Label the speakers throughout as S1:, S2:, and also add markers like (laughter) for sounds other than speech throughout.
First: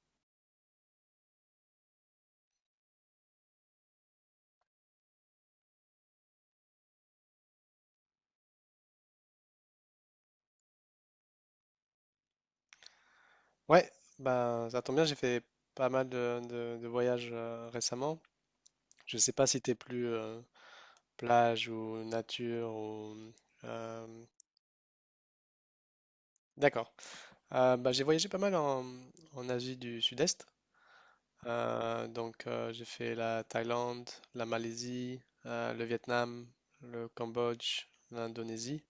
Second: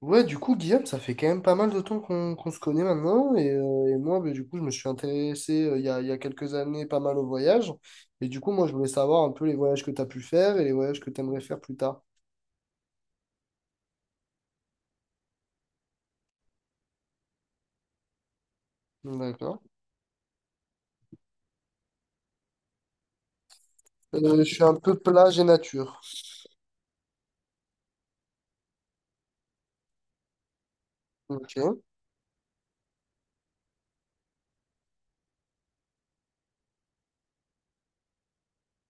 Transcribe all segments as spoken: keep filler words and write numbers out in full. S1: Ouais, du coup, Guillaume, ça fait quand même pas mal de temps qu'on qu'on se connaît maintenant. Et, euh, et moi, bah, du coup, je me suis intéressé euh, il y a, il y a quelques années pas mal au voyage. Et du coup, moi, je voulais savoir un peu les voyages que tu as pu faire et les voyages que tu aimerais faire plus tard.
S2: Ouais, bah ça tombe bien, j'ai fait pas mal de, de- de voyages euh, récemment. Je sais pas
S1: D'accord.
S2: si t'es plus euh, plage ou nature ou euh,
S1: Euh, je suis un peu plage et nature.
S2: d'accord. Euh, bah, j'ai voyagé pas mal en, en Asie du Sud-Est.
S1: Ok.
S2: Euh, donc euh, j'ai fait la Thaïlande, la Malaisie, euh, le Vietnam, le Cambodge, l'Indonésie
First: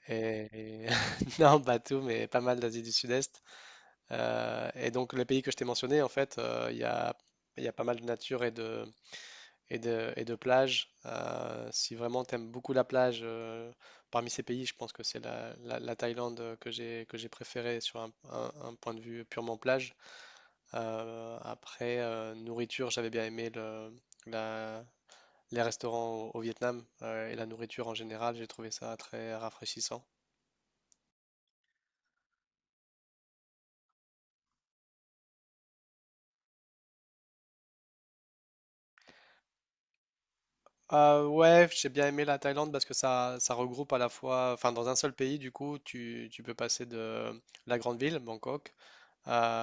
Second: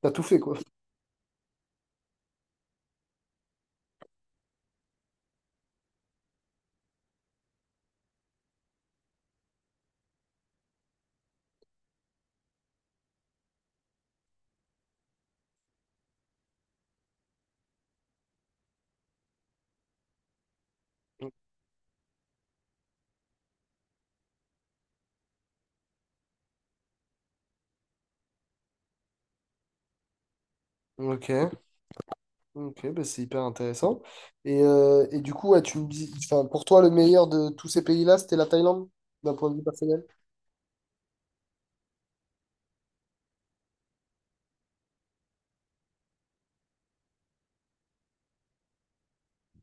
S1: T'as tout fait, quoi.
S2: et, (laughs) non pas tout mais pas mal d'Asie du Sud-Est. Euh, et donc les pays que je t'ai mentionnés en fait euh, il y a il y a pas mal de nature et de et de, et de plage. Euh, si vraiment tu aimes beaucoup la plage, euh, parmi ces pays, je pense que c'est la, la- la Thaïlande euh, que j'ai que j'ai préférée sur un, un- un point de vue purement plage. Euh, après, euh, nourriture, j'avais bien aimé le, la- les restaurants au, au Vietnam euh, et la nourriture en général, j'ai trouvé ça très rafraîchissant.
S1: Ok. Ok, bah, c'est hyper intéressant. Et, euh, et du coup, ouais, tu me dis, enfin, pour toi, le meilleur de tous ces pays-là, c'était la Thaïlande, d'un point de vue personnel?
S2: Euh, ouais, j'ai bien aimé la Thaïlande parce que ça, ça regroupe à la fois, enfin dans un seul pays, du coup, tu, tu peux passer de la grande ville, Bangkok.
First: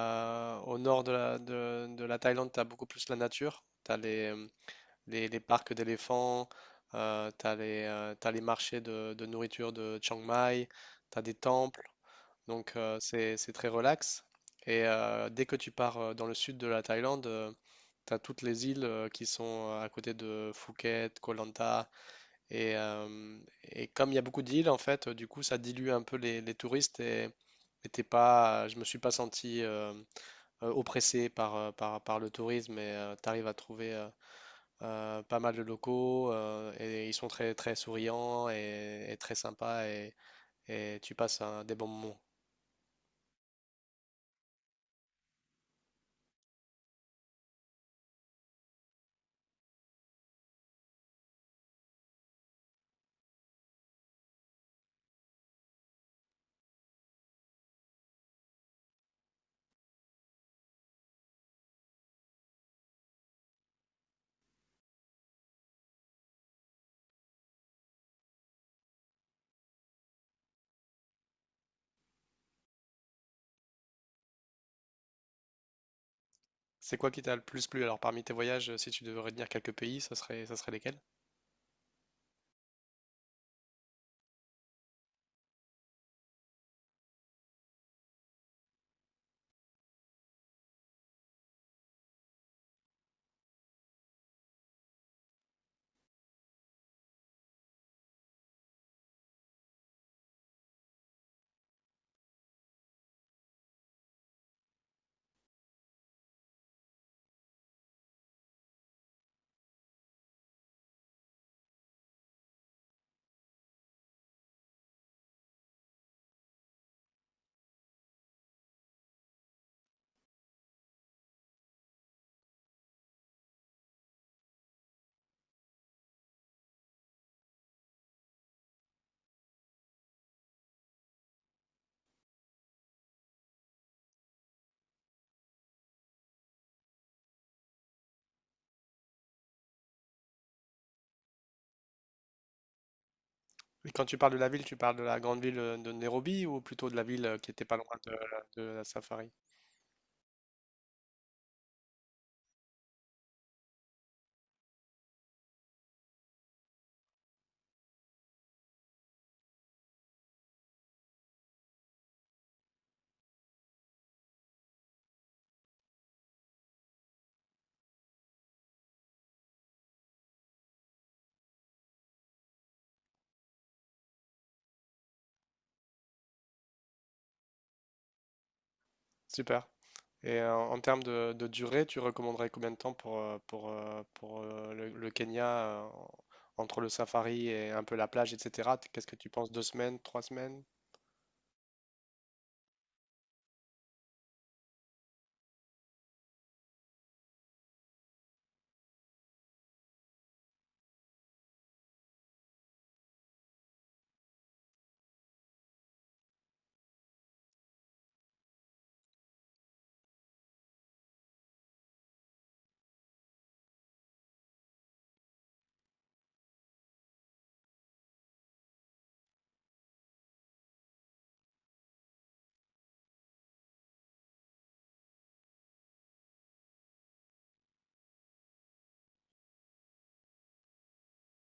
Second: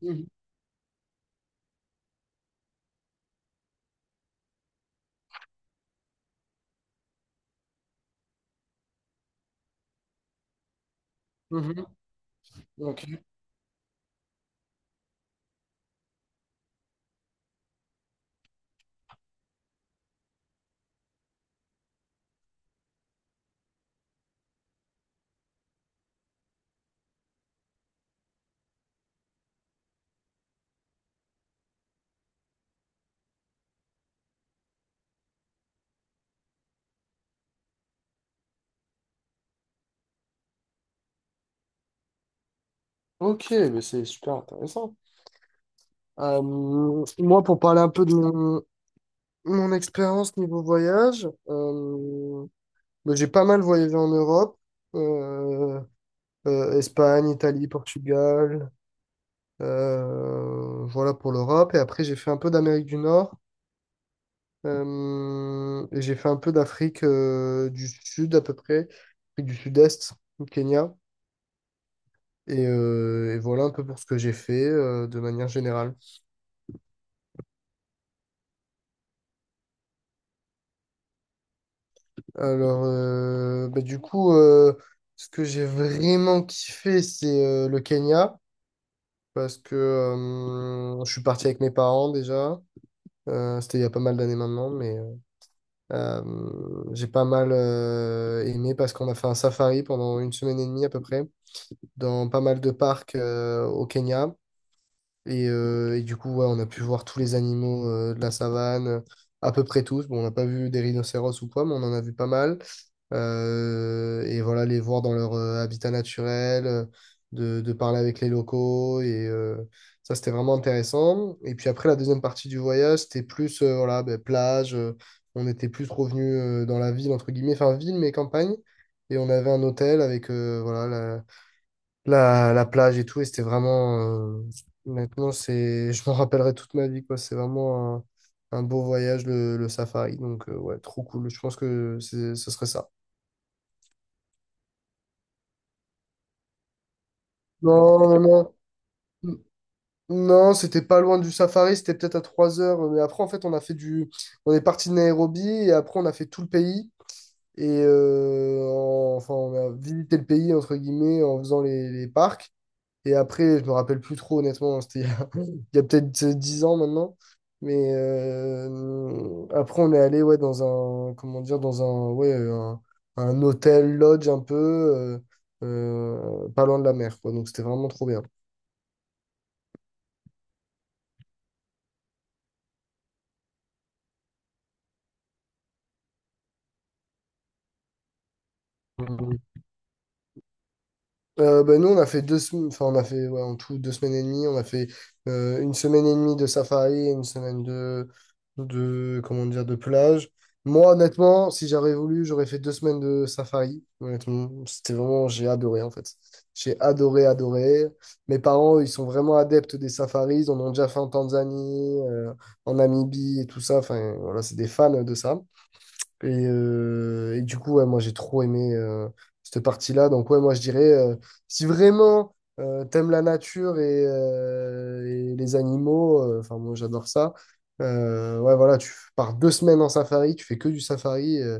S1: Mhm.
S2: au nord de la, de, de la Thaïlande, tu as beaucoup plus la nature. Tu as les, les, les parcs d'éléphants, tu as les, euh, t'as les marchés de, de nourriture de Chiang Mai, tu as des temples.
S1: Mhm.
S2: Donc, euh,
S1: Ok.
S2: c'est, c'est très relax. Et euh, dès que tu pars euh, dans le sud de la Thaïlande, tu as toutes les îles euh, qui sont euh, à côté de Phuket, Koh Lanta. Et, euh, et comme il y a beaucoup d'îles, en fait, euh, du coup, ça dilue un peu les, les touristes. Et, et t'es pas, je me suis pas senti, euh, euh, oppressé par, euh, par, par le tourisme et tu arrives à trouver euh, euh, pas mal de locaux euh, et ils sont très, très souriants et, et très sympas et, et tu passes un- des bons moments.
S1: Ok, mais c'est super intéressant. Euh, Moi, pour parler un peu de mon, mon expérience niveau voyage, euh, bah, j'ai pas mal voyagé en Europe, euh, euh, Espagne, Italie, Portugal, euh, voilà pour l'Europe. Et après, j'ai fait un peu d'Amérique du Nord, euh, et j'ai fait un peu d'Afrique euh, du Sud à peu près, Afrique du Sud-Est, du Kenya. Et, euh, et voilà un peu pour ce que j'ai fait euh, de manière générale.
S2: C'est quoi qui t'a le plus plu? Alors parmi tes voyages, euh, si tu devais retenir quelques pays, ça serait, ça serait lesquels?
S1: Alors, euh, bah, du coup, euh, ce que j'ai vraiment kiffé, c'est euh, le Kenya, parce que euh, je suis parti avec mes parents déjà. Euh, c'était il y a pas mal d'années maintenant, mais euh, euh, j'ai pas mal euh, aimé parce qu'on a fait un safari pendant une semaine et demie à peu près, dans pas mal de parcs euh, au Kenya. Et, euh, et du coup, ouais, on a pu voir tous les animaux euh, de la savane, à peu près tous. Bon, on n'a pas vu des rhinocéros ou quoi, mais on en a vu pas mal. Euh, et voilà, les voir dans leur euh, habitat naturel, euh, de, de parler avec les locaux. Et euh, ça, c'était vraiment intéressant. Et puis après, la deuxième partie du voyage, c'était plus euh, voilà, ben, plage. Euh, on était plus revenu euh, dans la ville, entre guillemets, enfin ville, mais campagne. Et on avait un hôtel avec euh, voilà, la, la plage et tout, et c'était vraiment, euh, honnêtement, c'est, je m'en rappellerai toute ma vie, quoi. C'est vraiment un, un beau voyage, le, le safari. Donc, euh, ouais, trop cool. Je pense que c'est- ce serait ça.
S2: Et quand tu parles de la ville, tu parles de la grande ville euh, de Nairobi ou plutôt de la ville euh, qui était pas loin
S1: Non,
S2: de,
S1: non, non.
S2: de la safari?
S1: Non, c'était pas loin du safari, c'était peut-être à trois heures. Mais après, en fait, on a fait du. On est parti de Nairobi et après, on a fait tout le pays. Et euh, en- enfin, on a visité le pays, entre guillemets, en faisant les, les parcs. Et après, je me rappelle plus trop, honnêtement, hein. C'était il y a, (laughs) il y a peut-être dix ans maintenant. Mais euh, après, on est allé ouais, dans un, comment dire, dans un, ouais, un, un hôtel, lodge un peu, euh, euh, pas loin de la mer, quoi. Donc, c'était vraiment trop bien.
S2: Super. Et euh, en termes de, de durée, tu recommanderais combien de temps pour, euh, pour, euh, pour euh, le, le Kenya, euh, entre le safari et un peu la plage, et cetera t- Qu'est-ce que tu
S1: Mhm.
S2: penses? Deux semaines, trois semaines?
S1: Euh, ben nous, on a fait deux semaines, enfin, on a fait ouais, en tout deux semaines et demie. On a fait euh, une semaine et demie de safari et une semaine de, de, comment dire, de plage. Moi, honnêtement, si j'avais voulu, j'aurais fait deux semaines de safari. Honnêtement, c'était vraiment, j'ai adoré en fait. J'ai adoré, adoré. Mes parents, eux, ils sont vraiment adeptes des safaris. Ils en ont déjà fait en Tanzanie, euh, en Namibie et tout ça. Enfin, voilà, c'est des fans de ça. Et, euh, et du coup, ouais, moi, j'ai trop aimé euh, cette partie-là. Donc, ouais, moi, je dirais, euh, si vraiment euh, t'aimes la nature et, euh, et les animaux, euh, enfin, moi, j'adore ça. Euh, ouais, voilà, tu pars deux semaines en safari, tu fais que du safari. euh,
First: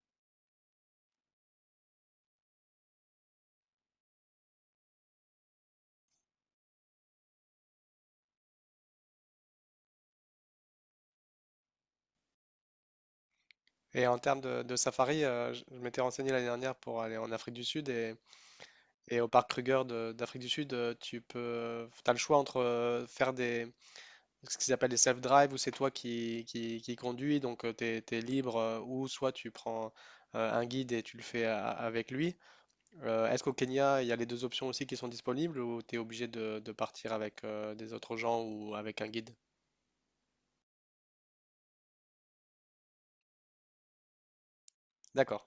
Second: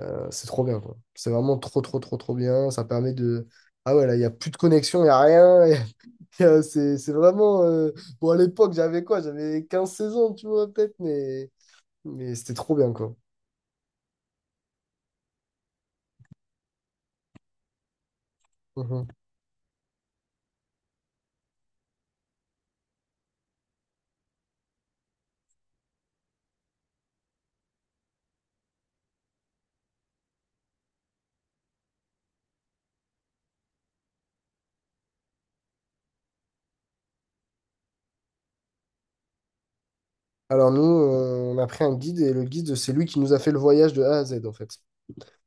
S1: euh, C'est trop bien, quoi. C'est vraiment trop, trop, trop, trop bien. Ça permet de... Ah ouais, là, il n'y a plus de connexion, il n'y a rien. (laughs) y a- y a- C'est c'est vraiment. euh, Bon, à l'époque, j'avais quoi? J'avais quinze seize ans, tu vois, peut-être, mais, mais c'était trop bien, quoi.
S2: Et en termes de, de safari, euh, je je m'étais renseigné l'année dernière pour aller en Afrique du Sud et, et au parc Kruger de- d'Afrique du Sud, euh, tu peux, t'as le choix entre euh, faire des, ce qu'ils appellent des self-drive où c'est toi qui, qui, qui conduis, donc tu es libre, euh, ou soit tu prends euh, un guide et tu le fais a- avec lui. Euh, est-ce qu'au Kenya, il y a les deux options aussi qui sont disponibles ou tu es obligé de, de partir avec euh, des autres gens ou avec un guide?
S1: Alors nous, euh, on a pris un guide et le guide, c'est lui qui nous a fait le voyage de A à Z en fait.
S2: D'accord,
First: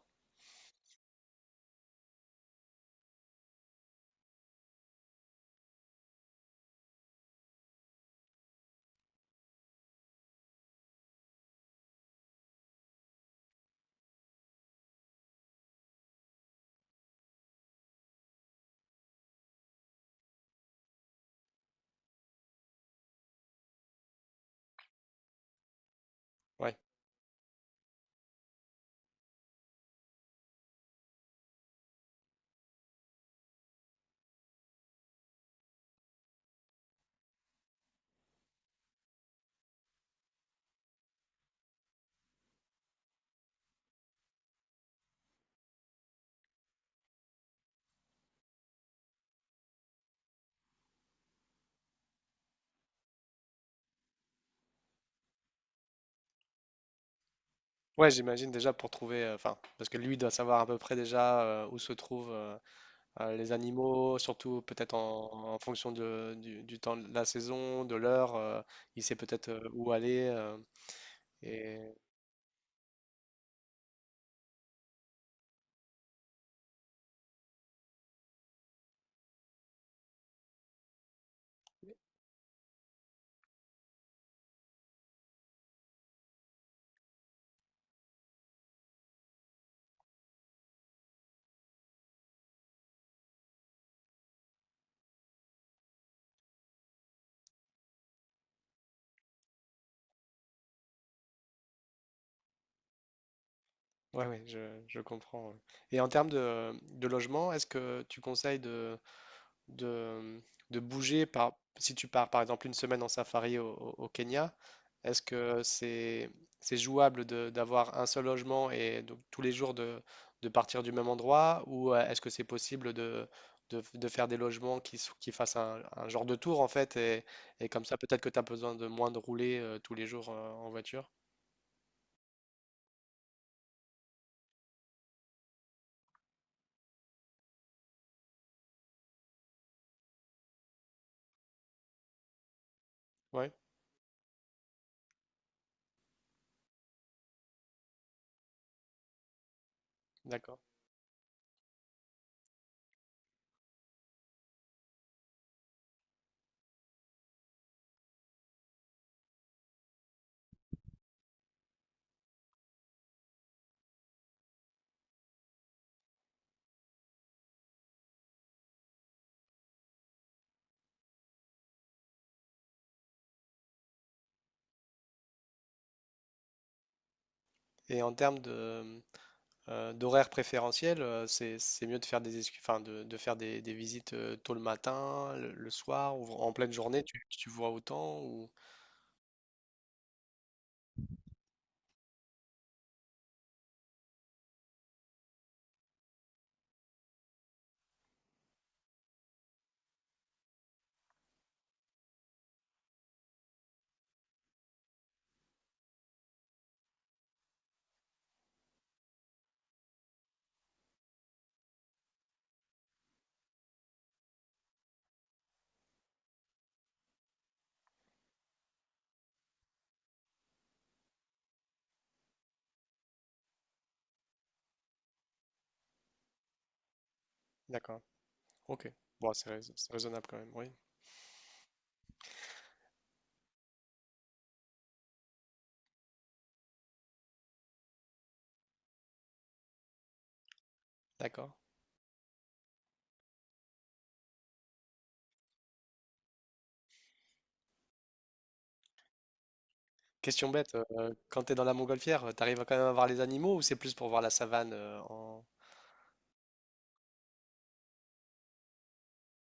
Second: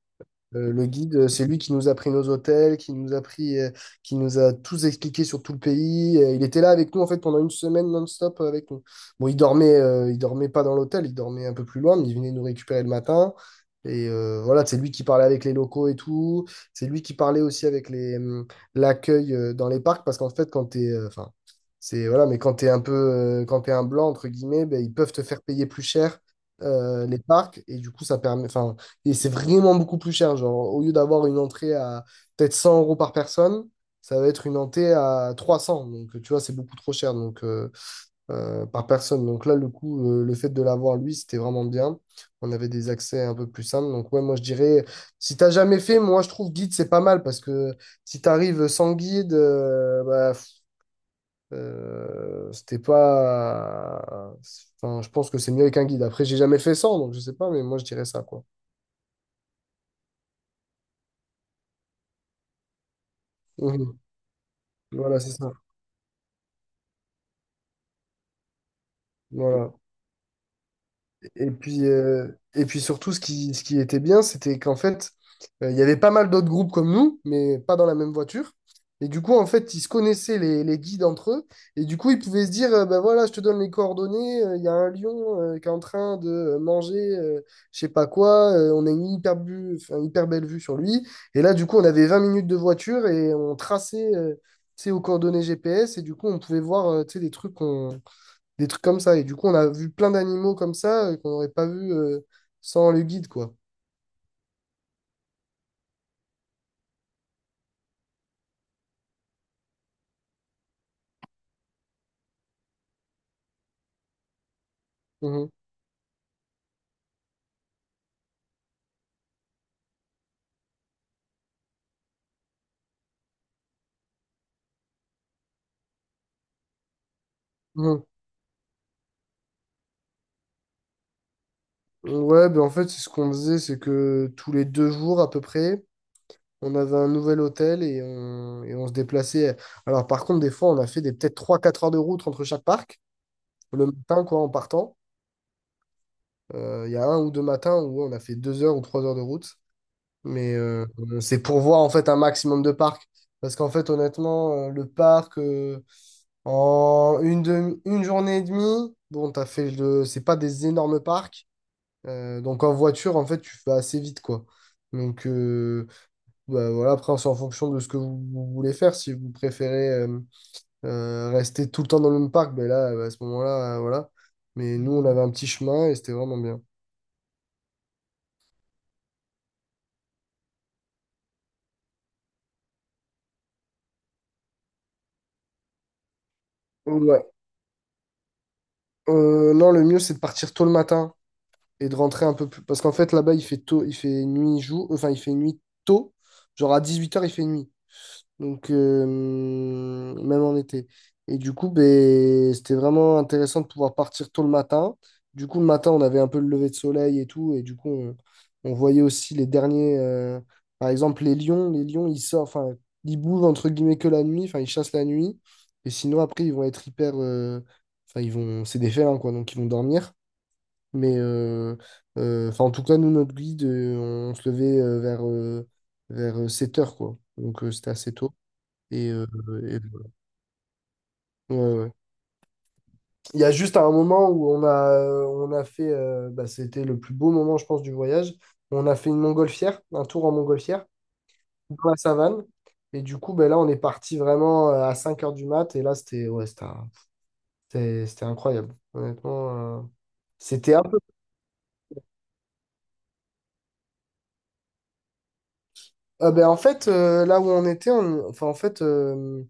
S1: Euh, le guide, euh, c'est lui qui nous a pris nos hôtels, qui nous a pris, euh, qui nous a tous expliqué sur tout le pays. Euh, il était là avec nous en fait pendant une semaine non-stop euh, avec nous. Bon, il dormait, euh, il dormait pas dans l'hôtel, il dormait un peu plus loin, mais il venait nous récupérer le matin. Et euh, voilà, c'est lui qui parlait avec les locaux et tout. C'est lui qui parlait aussi avec les, hum, l'accueil euh, dans les parcs parce qu'en fait, quand t'es, euh, enfin, c'est voilà, mais quand t'es un peu, euh, quand t'es un blanc entre guillemets, ben, ils peuvent te faire payer plus cher
S2: ouais.
S1: euh, les parcs et du coup, ça permet, enfin. Et c'est vraiment beaucoup plus cher. Genre, au lieu d'avoir une entrée à peut-être cent euros par personne, ça va être une entrée à trois cents. Donc, tu vois, c'est beaucoup trop cher donc, euh, euh, par personne. Donc là, le coup, euh, le fait de l'avoir, lui, c'était vraiment bien. On avait des accès un peu plus simples. Donc, ouais, moi, je dirais, si t'as jamais fait, moi, je trouve guide, c'est pas mal parce que si t'arrives sans guide, euh, bah, pff, euh, c'était pas. Enfin, je pense que c'est mieux avec un guide. Après, j'ai jamais fait sans, donc je sais pas, mais moi, je dirais
S2: Ouais,
S1: ça, quoi.
S2: j'imagine déjà pour trouver, euh, enfin, parce que lui doit savoir à peu près déjà euh, où se trouvent euh, euh, les
S1: (laughs) Mhm.
S2: animaux, surtout peut-être
S1: Voilà,
S2: en,
S1: c'est ça.
S2: en fonction de, du, du temps de la saison, de l'heure, euh, il sait peut-être euh,
S1: Voilà.
S2: où aller. Euh,
S1: Et puis,
S2: et
S1: euh, et puis surtout, ce qui, ce qui était bien, c'était qu'en fait, euh, il y avait pas mal d'autres groupes comme nous, mais pas dans la même voiture. Et du coup, en fait, ils se connaissaient les, les guides entre eux. Et du coup, ils pouvaient se dire, euh, ben voilà, je te donne les coordonnées, euh, il y a un lion euh, qui est en train de manger, euh, je sais pas quoi, euh, on a une hyper, bu- enfin, hyper belle vue sur lui. Et là, du coup, on avait vingt minutes de voiture et on traçait, euh, tu sais, aux coordonnées G P S. Et du coup, on pouvait voir, euh, tu sais, des trucs qu'on des trucs comme ça. Et du coup, on a vu plein d'animaux comme ça euh, qu'on n'aurait pas vu euh, sans le guide, quoi.
S2: ouais, ouais, je, je comprends. Ouais. Et en termes de, de logement, est-ce que tu conseilles de de, de bouger par, si tu pars par exemple une semaine en safari au, au- au Kenya, est-ce
S1: Mhm.
S2: que c'est c'est jouable de- d'avoir un seul logement et donc tous les jours de, de partir du même endroit ou euh, est-ce que c'est possible de, de, de faire des logements qui, s- qui fassent un, un genre de tour en fait et, et comme ça
S1: Mhm.
S2: peut-être que tu as besoin de moins de rouler euh, tous les jours euh, en voiture?
S1: Ouais, ben en fait, c'est ce qu'on faisait, c'est que tous les deux jours à peu près, on avait un nouvel hôtel et on, et on se déplaçait. Alors par contre, des fois, on a fait des peut-être trois quatre heures de route entre chaque parc,
S2: Ouais,
S1: le matin, quoi, en partant. Euh, Il y a un ou deux matins où ouais, on a fait deux heures ou trois heures de route. Mais
S2: d'accord.
S1: euh, c'est pour voir en fait un maximum de parcs. Parce qu'en fait, honnêtement, euh, le parc, euh, En une, demi- une journée et demie, bon, t'as fait le... C'est pas des énormes parcs. Euh, donc en voiture, en fait, tu fais assez vite, quoi. Donc euh, Bah, voilà, après, c'est en fonction de ce que vous, vous voulez faire. Si vous préférez euh, euh, rester tout le temps dans le même parc, ben là, à ce moment-là, euh, voilà. Mais nous, on avait un petit chemin et c'était vraiment bien.
S2: Et en termes de, euh, d'horaire préférentiel, euh, c'est c'est mieux de faire des excu- enfin, de, de faire des, des visites euh, tôt le matin, le, le soir ou en pleine journée, tu,
S1: Ouais.
S2: tu vois autant ou
S1: Euh, non, le mieux, c'est de partir tôt le matin et de rentrer un peu plus. Parce qu'en fait, là-bas, il fait tôt, il fait nuit, jour, enfin, il fait nuit tôt. Genre à dix-huit heures, il fait nuit. Donc, euh, même en été. Et du coup, ben, c'était vraiment intéressant de pouvoir partir tôt le matin. Du coup, le matin, on, avait un peu le lever de soleil et tout. Et du coup, on, on voyait aussi les derniers. Euh, par exemple, les lions. Les lions, ils sortent. Enfin, ils bougent entre guillemets que la nuit. Enfin, ils chassent la nuit. Et sinon, après, ils vont être hyper. euh, Enfin, ils vont. C'est des félins, quoi. Donc, ils vont dormir. Mais. euh, euh, enfin, en tout cas, nous, notre guide, euh, on se levait euh, vers, euh, vers euh, sept heures, quoi. Donc, euh, c'était
S2: d'accord.
S1: assez tôt.
S2: OK.
S1: Et, euh,
S2: Bon, c'est rais-
S1: et-
S2: c'est raisonnable quand même, oui.
S1: voilà. Ouais, ouais. Il y a juste un moment où on a, on a fait, euh, bah, c'était le plus beau moment, je pense, du voyage. On a fait une montgolfière, un tour en montgolfière,
S2: D'accord.
S1: dans la savane. Et du coup, ben là, on est parti vraiment euh, à cinq heures du mat. Et là, c'était ouais, c'était un- c'était- c'était incroyable. Honnêtement, euh,
S2: Question
S1: c'était
S2: bête,
S1: un peu.
S2: euh, quand tu es dans la montgolfière, euh, t'arrives à quand même à voir les animaux ou c'est plus pour voir la savane euh, en...
S1: Ah, ben, en fait, euh, là où on était, on- enfin, en fait, euh,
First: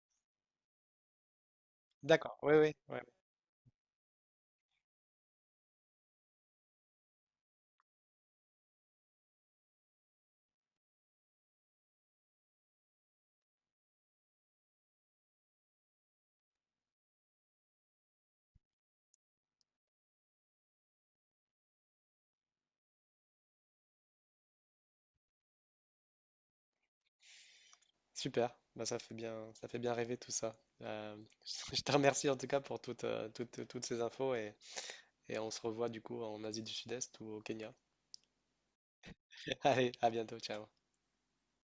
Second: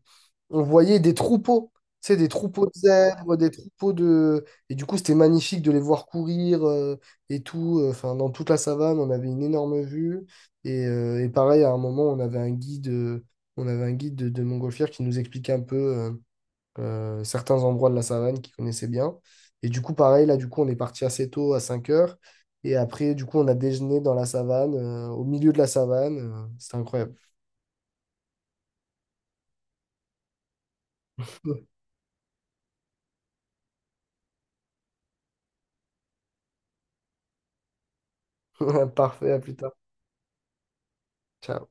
S1: on voyait des troupeaux, tu sais, des
S2: D'accord. Oui,
S1: troupeaux de
S2: oui, oui.
S1: zèbres, des troupeaux de... Et du coup, c'était magnifique de les voir courir euh, et tout. euh, Enfin, dans toute la savane, on avait une énorme vue. Et, euh, et pareil, à un moment, on avait un guide, euh, on avait un guide de, de, montgolfière qui nous expliquait un peu euh, euh, certains endroits de la savane qu'il connaissait bien. Et du coup, pareil, là, du coup, on est parti assez tôt, à cinq heures. Et après, du coup, on a déjeuné dans la savane, euh, au milieu de la savane. Euh, C'était incroyable.
S2: Super. Bah, ça fait bien, ça fait bien rêver tout ça. Euh, (laughs) je te remercie en tout cas pour toutes, euh, toutes, toutes ces infos et, et on se revoit du coup en Asie du Sud-Est ou au Kenya.
S1: (laughs) Parfait, à plus
S2: (laughs)
S1: tard.
S2: Allez, à bientôt, ciao.
S1: Ciao.